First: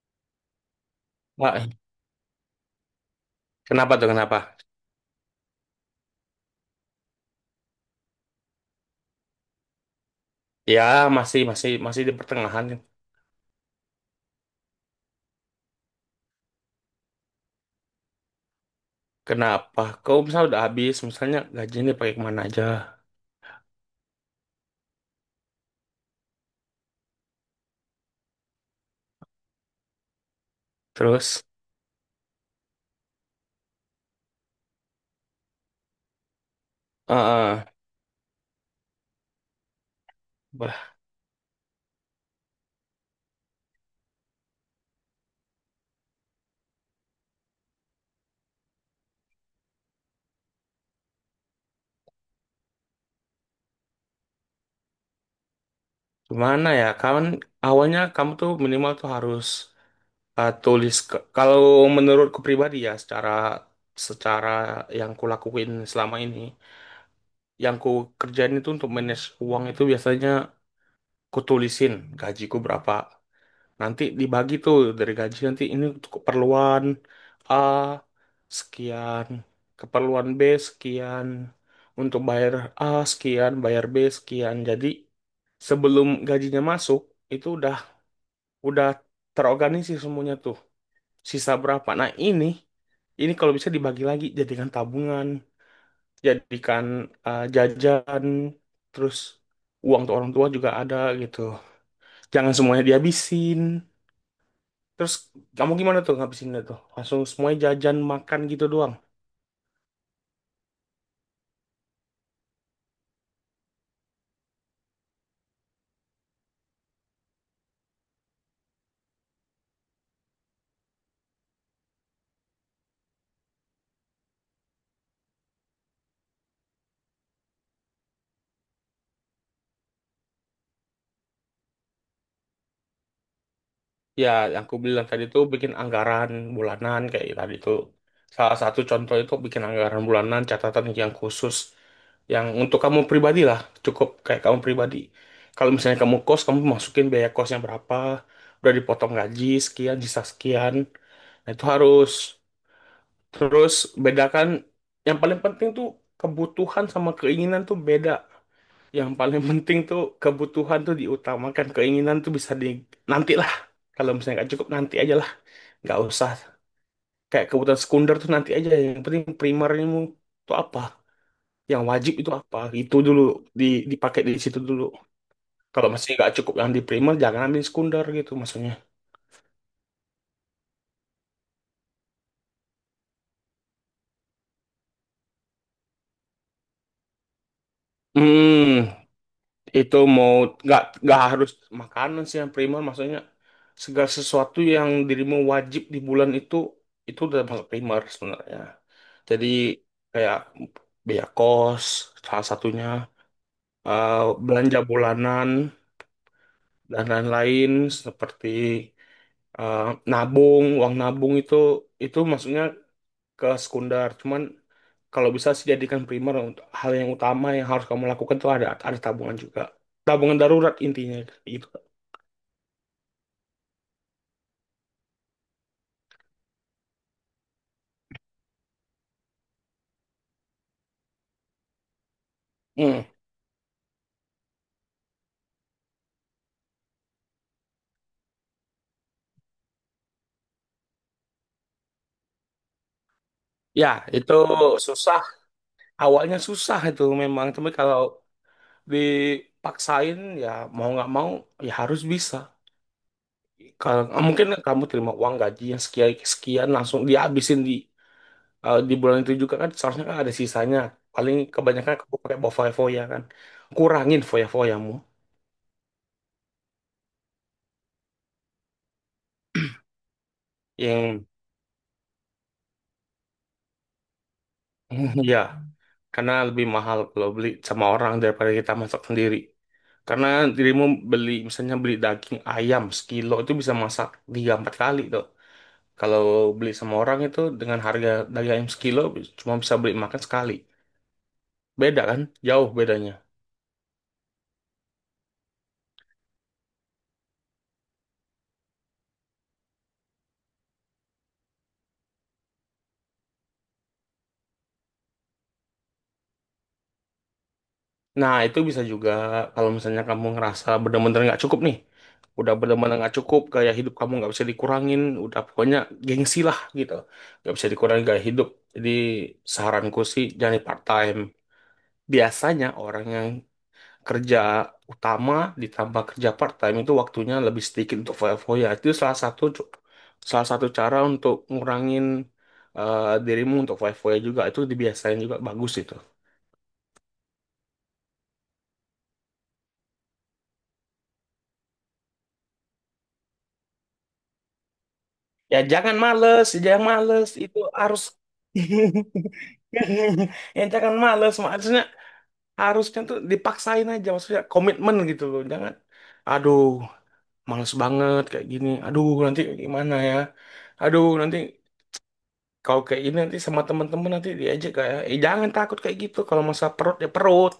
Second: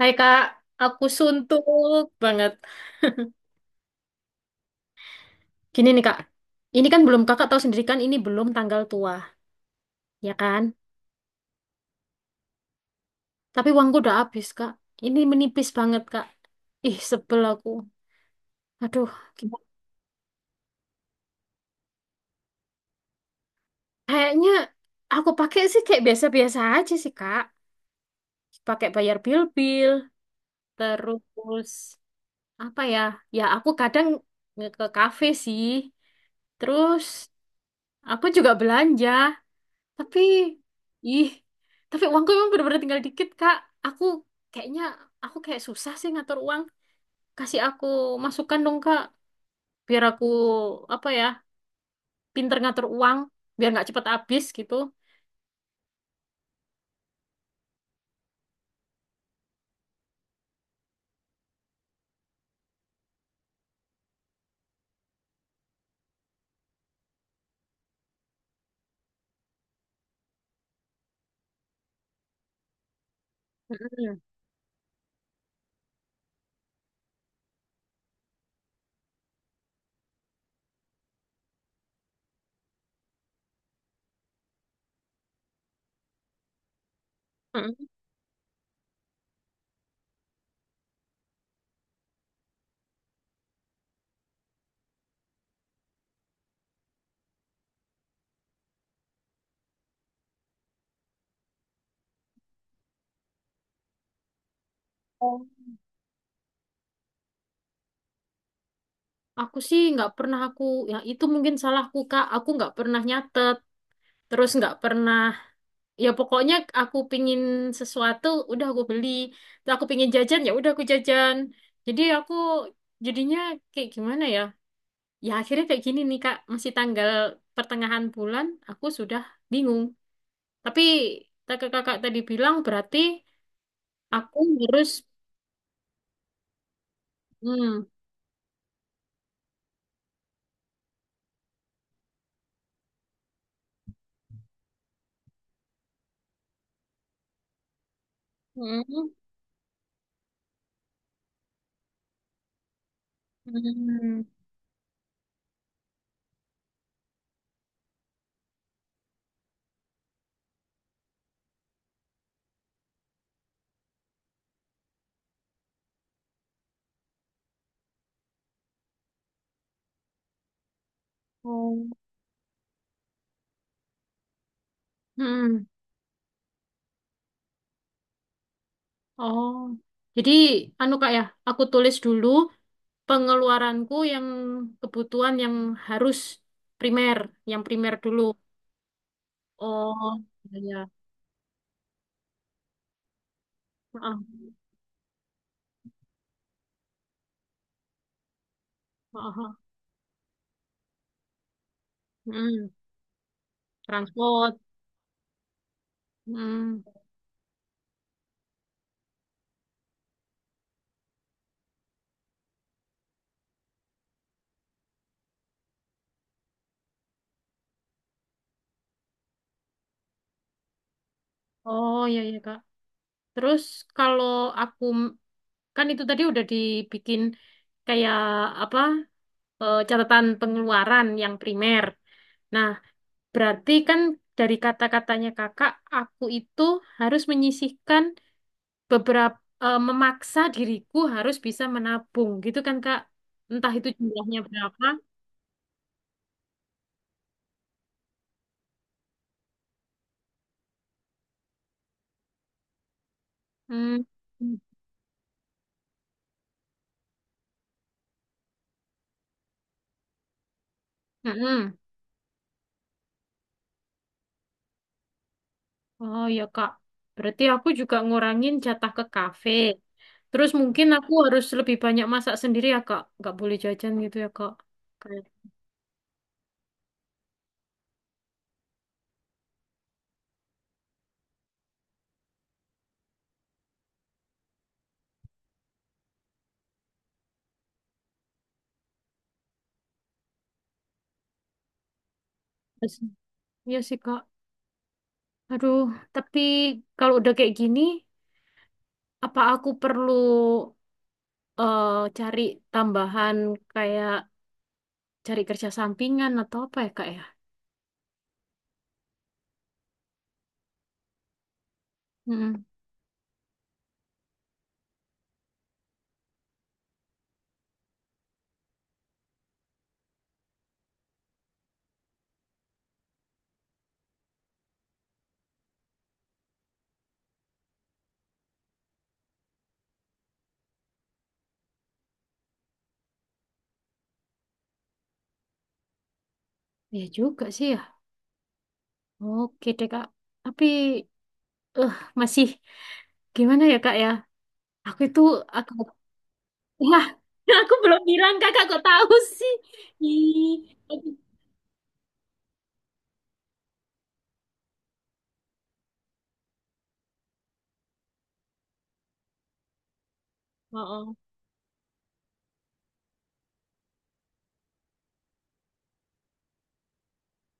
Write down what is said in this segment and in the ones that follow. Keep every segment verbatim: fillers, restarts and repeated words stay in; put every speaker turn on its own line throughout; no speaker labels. Hai kak, aku suntuk
Wah,
banget.
kenapa tuh kenapa?
Gini nih kak, ini kan belum kakak tahu sendiri kan ini belum tanggal tua, ya kan?
Ya masih masih masih di pertengahan.
Tapi uangku udah habis kak, ini menipis banget kak. Ih sebel aku. Aduh, gimana?
Kenapa? Kau misalnya udah habis, misalnya gajinya dipakai kemana aja?
Kayaknya aku pakai sih kayak biasa-biasa aja sih kak. Pakai bayar bil-bil,
Terus,
terus apa ya? Ya aku kadang nge- ke kafe sih. Terus
eh eh,
aku juga belanja. Tapi,
bah,
ih, tapi uangku emang bener-bener tinggal dikit, Kak. Aku kayaknya, aku kayak susah sih ngatur uang. Kasih aku masukan dong, Kak. Biar aku, apa ya, pinter ngatur uang. Biar nggak cepet habis gitu.
gimana ya? Kan awalnya kamu tuh minimal tuh harus eh, tulis. Ke- kalau menurutku pribadi ya, secara secara yang kulakuin selama ini, yang ku kerjain itu untuk manage uang itu biasanya ku tulisin gajiku berapa. Nanti
Mm-mm.
dibagi tuh, dari gaji nanti ini untuk keperluan A sekian, keperluan B sekian, untuk bayar A sekian, bayar B sekian. Jadi sebelum gajinya masuk itu udah
Mm-mm.
udah terorganisir semuanya tuh. Sisa berapa? Nah, ini ini kalau bisa dibagi lagi, jadikan tabungan, jadikan eh, jajan, terus uang tuh orang tua juga ada gitu. Jangan semuanya dihabisin. Terus
Oh.
kamu gimana tuh ngabisinnya tuh? Langsung semuanya jajan makan gitu doang.
Aku sih nggak pernah aku, ya itu mungkin salahku, Kak. Aku nggak pernah nyatet. Terus nggak pernah, ya pokoknya aku pingin sesuatu, udah aku beli. Terus aku pingin jajan, ya udah aku jajan. Jadi aku jadinya kayak gimana ya? Ya akhirnya kayak gini nih Kak, masih tanggal pertengahan bulan aku sudah bingung. Tapi kakak kakak tadi bilang berarti
Ya,
aku
yang aku
harus
bilang tadi tuh bikin anggaran bulanan kayak tadi tuh.
hmm,
Salah satu contoh itu bikin anggaran bulanan, catatan yang khusus. Yang untuk kamu pribadi lah, cukup kayak kamu pribadi. Kalau misalnya kamu kos, kamu masukin biaya kosnya berapa, udah
hmm,
dipotong gaji, sekian, sisa sekian. Nah, itu harus. Terus
hmm,
bedakan, yang paling penting tuh kebutuhan sama keinginan tuh beda. Yang paling penting tuh kebutuhan tuh diutamakan, keinginan tuh bisa di nanti lah. Kalau misalnya nggak cukup nanti aja lah, nggak usah. Kayak kebutuhan sekunder tuh nanti aja. Yang penting primermu tuh apa, yang
oh,
wajib itu apa, itu dulu di dipakai di situ dulu.
hmm,
Kalau masih nggak cukup yang di primer, jangan ambil sekunder gitu maksudnya.
oh. Jadi anu Kak ya, aku tulis dulu pengeluaranku yang kebutuhan yang harus primer, yang primer dulu.
Hmm, itu
Oh,
mau
iya. iya.
nggak nggak harus makanan sih yang primer, maksudnya segala
Heeh,
sesuatu yang dirimu wajib di bulan itu itu udah masuk primer sebenarnya.
heeh,
Jadi
heeh.
kayak biaya kos salah
Hmm,
satunya, eh,
transport.
belanja bulanan
Hmm.
dan lain-lain, seperti eh, nabung, uang nabung itu itu maksudnya ke sekunder. Cuman kalau bisa sih jadikan primer, untuk hal yang utama yang harus kamu lakukan tuh ada ada tabungan juga, tabungan darurat intinya, gitu.
Oh, iya iya Kak. Terus kalau aku kan itu tadi udah dibikin kayak apa eh, catatan pengeluaran yang primer. Nah,
Hmm.
berarti kan dari kata-katanya kakak, aku itu harus menyisihkan beberapa eh, memaksa diriku harus bisa menabung, gitu kan kak? Entah itu
Ya, itu
jumlahnya berapa.
susah. Awalnya susah itu memang. Tapi kalau dipaksain, ya mau nggak mau, ya harus bisa. Kalau
Hmm.
eh, mungkin kamu terima uang gaji yang sekian sekian langsung dihabisin di eh, di bulan itu juga, kan seharusnya kan ada sisanya. Paling
Mm-mm.
kebanyakan kamu pakai bawa foya-foya kan. Kurangin foya-foyamu
Oh ya Kak, berarti aku juga ngurangin jatah ke kafe. Terus mungkin aku
yang
harus lebih banyak masak sendiri ya Kak, nggak boleh jajan gitu ya Kak. Kayak
ya, karena lebih mahal kalau beli sama orang daripada kita masak sendiri. Karena dirimu beli, misalnya beli daging ayam sekilo itu bisa masak tiga empat kali tuh. Kalau beli sama orang itu dengan harga daging ayam sekilo cuma bisa beli makan sekali. Beda kan? Jauh bedanya.
Iya sih Kak. Aduh, tapi kalau udah kayak gini, apa aku perlu eh, cari tambahan kayak cari kerja sampingan atau apa ya Kak ya?
Nah, itu bisa juga kalau misalnya kamu ngerasa bener-bener nggak cukup nih. Udah
Hmm,
bener-bener nggak cukup, gaya hidup kamu nggak bisa dikurangin. Udah pokoknya gengsi lah gitu. Nggak bisa dikurangin gaya hidup. Jadi saranku sih jangan part time. Biasanya orang yang kerja utama ditambah kerja part time itu waktunya lebih sedikit untuk foya-foya. Itu salah satu salah satu cara untuk ngurangin eh, dirimu untuk foya-foya juga. Itu dibiasain juga bagus itu.
ya juga sih ya. Oke deh Kak. Tapi eh masih gimana ya Kak ya? Aku itu
Ya
aku
jangan males, jangan
Wah,
males. Itu
aku belum
harus
bilang kakak kok tahu sih. Ih,
ya jangan
aduh.
males. Maksudnya harusnya tuh dipaksain aja. Maksudnya komitmen gitu loh. Jangan, aduh males banget kayak gini. Aduh nanti gimana ya. Aduh
Oh,
nanti kalau kayak ini nanti sama temen-temen nanti diajak kayak, eh jangan takut kayak gitu. Kalau masalah perut ya perut.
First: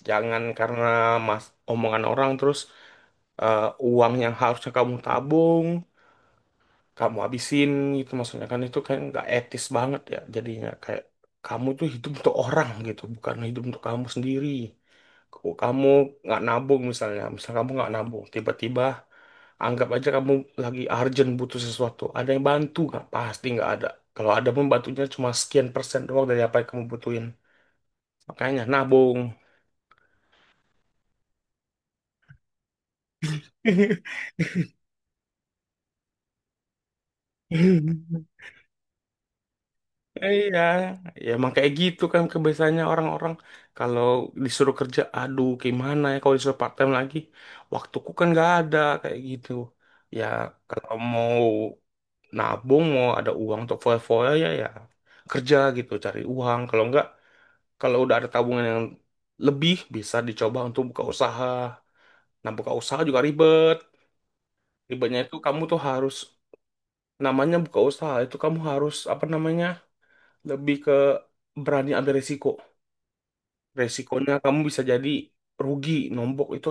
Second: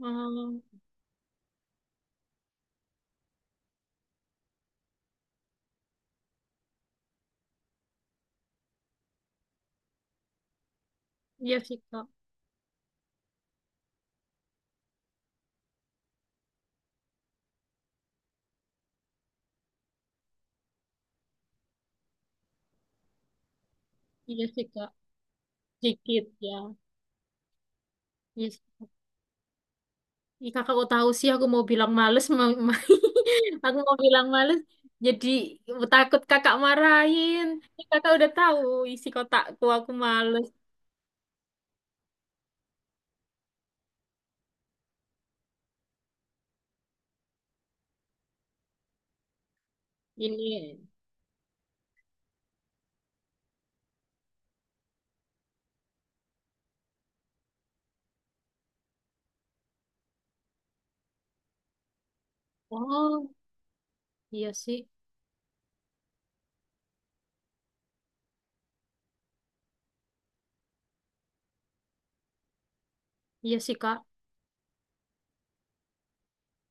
oh,
Jangan
oh.
karena mas omongan orang terus eh, uang yang harusnya kamu tabung kamu habisin, gitu maksudnya. Kan itu kan nggak etis banget ya, jadinya kayak
Iya
kamu
sih
tuh
kak,
hidup untuk orang gitu, bukan hidup untuk kamu sendiri. Kalau kamu nggak nabung, misalnya misal kamu nggak nabung tiba-tiba, anggap aja kamu lagi urgent butuh sesuatu, ada yang bantu nggak? Pasti nggak ada. Kalau
iya
ada
sih
pun
kak,
bantunya cuma sekian persen
sedikit
doang dari
ya.
apa yang kamu butuhin.
Iya sih,
Makanya
Kak.
nabung.
Ih, kakak kok tahu sih aku mau bilang males, mau, ma- aku mau bilang males. Jadi takut kakak marahin. Ih, Kakak udah tahu isi kotakku, aku males.
Iya, ya emang kayak gitu kan kebiasaannya orang-orang. Kalau disuruh kerja, aduh gimana ya kalau disuruh part time lagi, waktuku kan nggak ada kayak gitu. Ya
Ini,
kalau mau nabung, mau ada uang untuk foya-foya, ya ya kerja gitu, cari uang. Kalau nggak, kalau udah ada tabungan yang lebih, bisa dicoba untuk buka usaha. Nah, buka usaha juga
oh
ribet.
iya sih,
Ribetnya itu kamu tuh harus, namanya buka usaha itu kamu harus, apa namanya, lebih ke berani ambil risiko.
iya sih kak.
Resikonya kamu bisa jadi rugi nombok. Itu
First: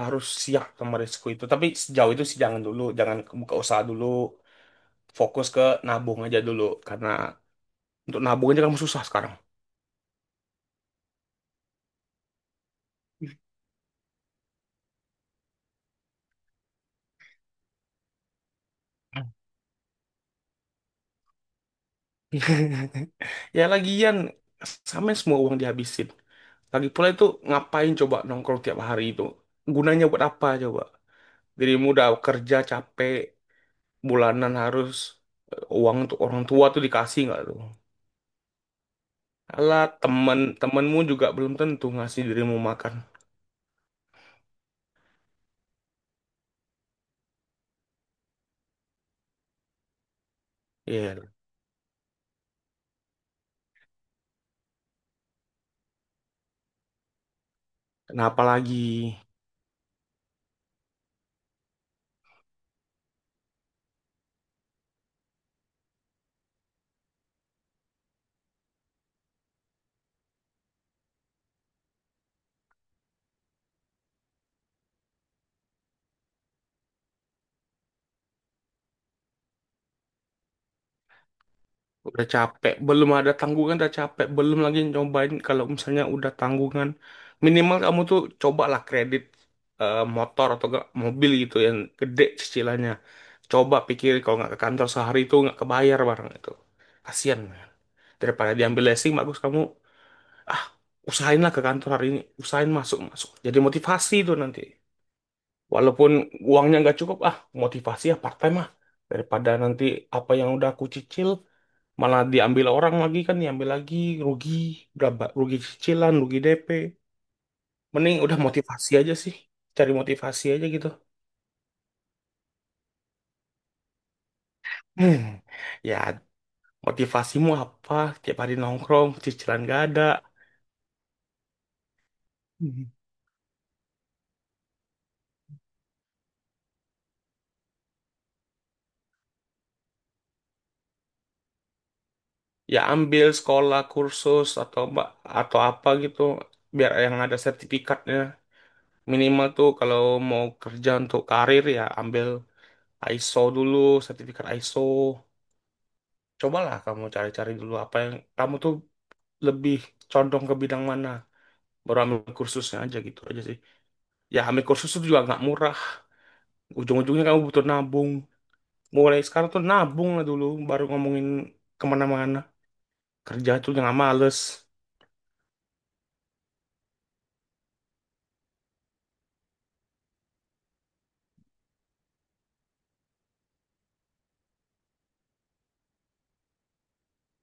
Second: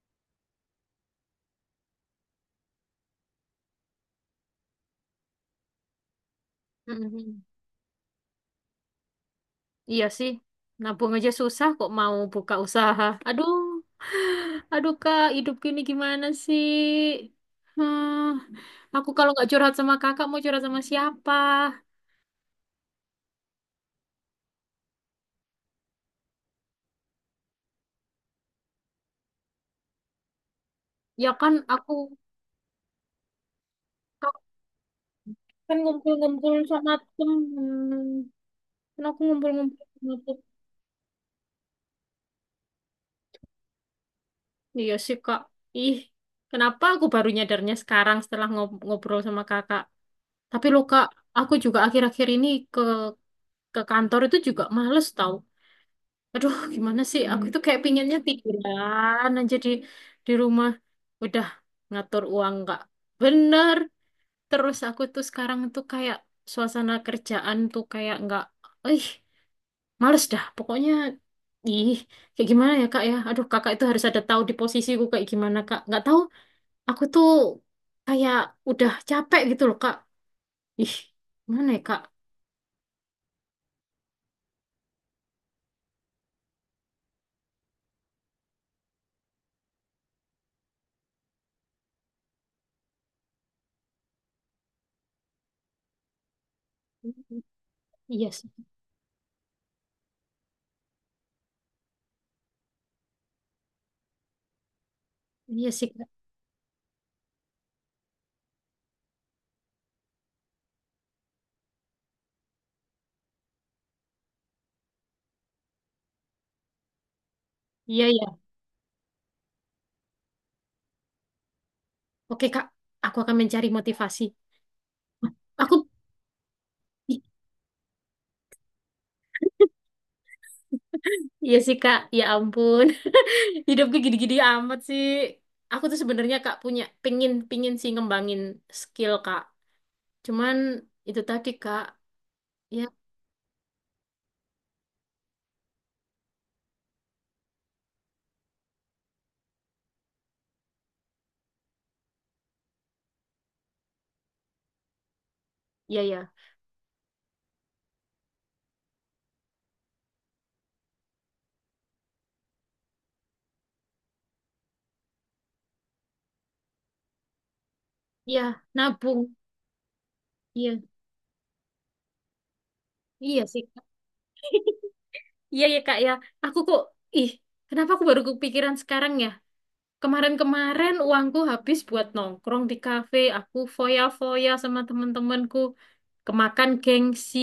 harus siap sama resiko itu. Tapi sejauh itu sih jangan dulu, jangan buka usaha dulu, fokus ke nabung aja dulu, karena
Mm-mm.
untuk nabung aja kamu susah sekarang.
Iya sih, nabung aja susah kok mau buka usaha. Aduh. Aduh kak, hidup ini gimana sih? Hmm, aku kalau nggak curhat sama kakak mau curhat sama siapa?
Ya lagian, sama semua uang dihabisin. Lagi pula itu ngapain coba nongkrong tiap hari itu? Gunanya buat apa coba?
Ya kan
Dirimu
aku
udah kerja capek,
aku
bulanan harus, eh,
kan
uang untuk orang
ngumpul-ngumpul
tua tuh
sama
dikasih nggak tuh?
temen. Kan aku ngumpul-ngumpul
Alah,
sama temen.
temen temenmu juga belum tentu ngasih dirimu makan.
Iya sih kak. Ih, kenapa aku baru nyadarnya sekarang setelah ngob- ngobrol sama kakak? Tapi loh kak,
Ya,
aku juga akhir-akhir ini ke ke kantor itu juga males tau. Aduh, gimana sih? Aku Hmm. itu kayak pinginnya
kenapa lagi?
tiduran aja di di rumah. Udah ngatur uang nggak bener. Terus aku tuh sekarang tuh kayak suasana kerjaan tuh kayak nggak, ih, males dah. Pokoknya, ih, kayak gimana ya kak ya? Aduh, kakak itu harus ada tahu di posisiku kayak gimana kak? Nggak tahu. Aku tuh kayak udah capek gitu loh kak. Ih, mana ya kak?
Udah capek, belum ada tanggungan udah capek, belum lagi nyobain kalau misalnya udah tanggungan. Minimal kamu tuh cobalah kredit eh, motor atau enggak mobil gitu yang gede cicilannya. Coba pikir, kalau nggak ke kantor sehari itu nggak kebayar barang itu. Kasian.
Iya sih,
Daripada diambil leasing, bagus kamu ah usahainlah ke kantor hari ini, usahain masuk-masuk. Jadi motivasi itu nanti.
iya sih
Walaupun
kak.
uangnya nggak cukup, ah motivasi ya part time ah. Daripada nanti apa yang udah aku cicil malah diambil orang lagi kan, diambil lagi, rugi berapa, rugi cicilan, rugi de pe.
Iya
Mending udah
ya.
motivasi aja sih, cari motivasi aja gitu.
Oke kak, aku akan mencari motivasi.
Hmm,
Aku
ya
I-
motivasimu apa? Tiap hari nongkrong, cicilan gak ada.
Iya sih Kak, ya
Hmm.
ampun. Hidupku gini-gini amat sih. Aku tuh sebenarnya Kak punya pingin pingin sih ngembangin skill Kak. Cuman itu tadi Kak,
Ya
ya
ambil sekolah, kursus atau mbak atau apa gitu, biar yang ada sertifikatnya. Minimal tuh kalau mau kerja untuk karir ya ambil ISO dulu, sertifikat ISO.
ya ya.
Cobalah kamu cari-cari dulu apa yang kamu tuh lebih condong ke bidang mana. Baru ambil kursusnya aja, gitu aja sih. Ya ambil kursus itu juga nggak murah. Ujung-ujungnya kamu butuh nabung.
Iya,
Mulai
nabung.
sekarang tuh nabung lah dulu,
Iya.
baru ngomongin kemana-mana.
Iya
Kerja
sih
tuh
Kak.
jangan males.
Iya ya Kak ya. Aku kok ih, kenapa aku baru kepikiran sekarang ya? Kemarin-kemarin uangku habis buat nongkrong di kafe, aku foya-foya sama temen-temenku, kemakan gengsi.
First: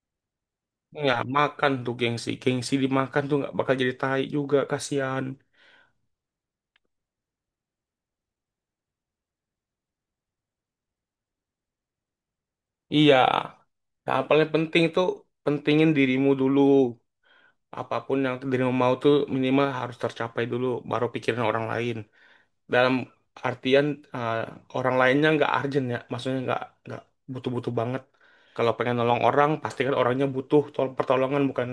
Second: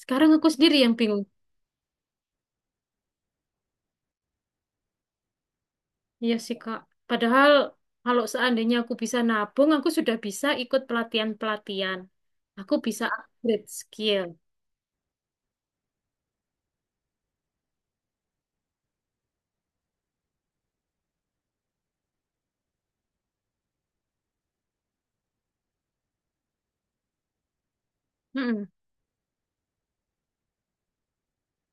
Sekarang aku sendiri yang
Ya
bingung.
makan tuh gengsi, gengsi dimakan tuh nggak bakal jadi tai juga, kasihan.
Iya sih, Kak. Padahal kalau seandainya aku bisa nabung, aku sudah bisa ikut pelatihan-pelatihan. Aku bisa
Iya,
upgrade skill.
yang paling penting tuh pentingin dirimu dulu. Apapun yang diri mau tuh minimal harus tercapai dulu baru pikirin orang lain, dalam artian eh, orang lainnya nggak urgent, ya maksudnya nggak nggak butuh-butuh banget.
Mm-mm.
Kalau pengen nolong orang pastikan orangnya butuh tol- pertolongan, bukan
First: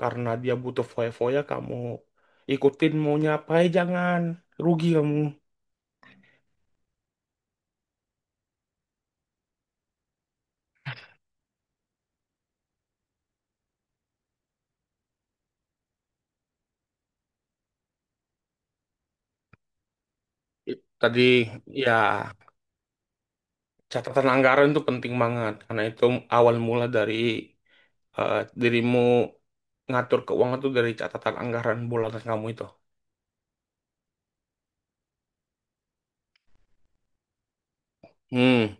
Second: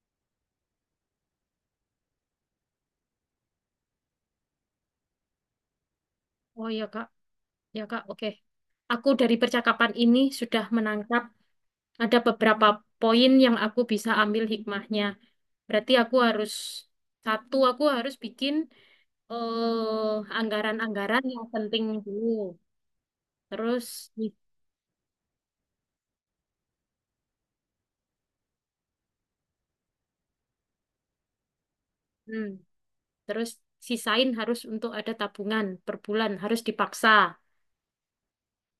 karena dia butuh foya-foya, kamu ikutin maunya apa, eh, jangan rugi kamu.
Oh iya, Kak. Ya, Kak. Oke. Aku dari percakapan ini sudah menangkap ada beberapa poin yang aku bisa ambil hikmahnya. Berarti aku harus satu, aku harus bikin eh,
I-
anggaran-anggaran
tadi
yang penting
ya,
dulu. Terus,
catatan anggaran itu penting banget, karena itu awal mula dari eh, dirimu ngatur keuangan tuh dari catatan anggaran bulanan
mm,
kamu itu.
terus sisain harus untuk ada tabungan per bulan, harus dipaksa.
Hmm,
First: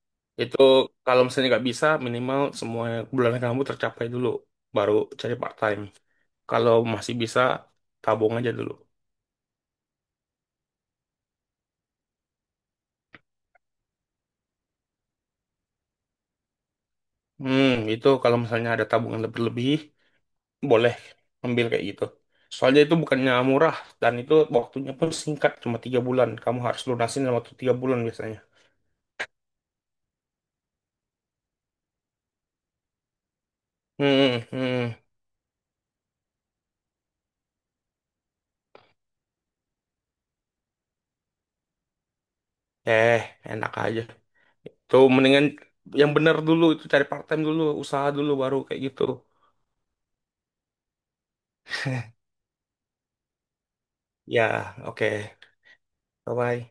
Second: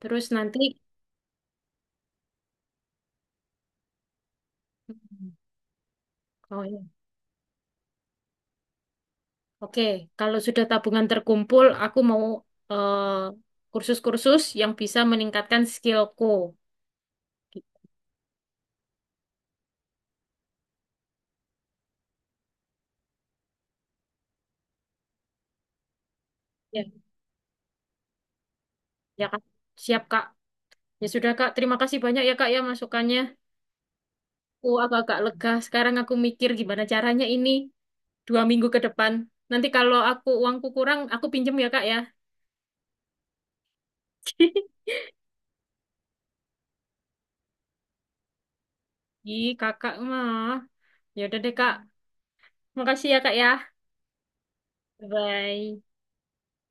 Terus
itu
nanti,
kalau misalnya nggak bisa, minimal semua bulanan kamu tercapai dulu, baru
Hmm.
cari part time.
oh
Kalau
ya,
masih bisa, tabung aja dulu.
oke. Kalau sudah tabungan terkumpul, aku mau eh, kursus-kursus yang bisa meningkatkan skillku.
Hmm,
Gitu.
itu kalau misalnya ada tabungan lebih-lebih, boleh ambil kayak gitu. Soalnya itu bukannya murah, dan itu waktunya pun singkat, cuma tiga bulan. Kamu harus
Ya,
lunasin dalam waktu tiga bulan biasanya.
ya Kak. Siap Kak. Ya sudah Kak, terima kasih banyak ya Kak ya masukannya.
Hmm,
Aku
hmm.
agak-agak lega. Sekarang aku mikir gimana caranya ini dua minggu ke depan. Nanti kalau aku uangku kurang, aku pinjem ya Kak ya.
Eh, enak aja. Tuh mendingan yang bener dulu itu cari part time dulu, usaha dulu baru kayak gitu.
Ih, Kakak mah. Ya udah deh Kak. Makasih ya Kak ya.
Ya, oke.
Bye.
Bye bye.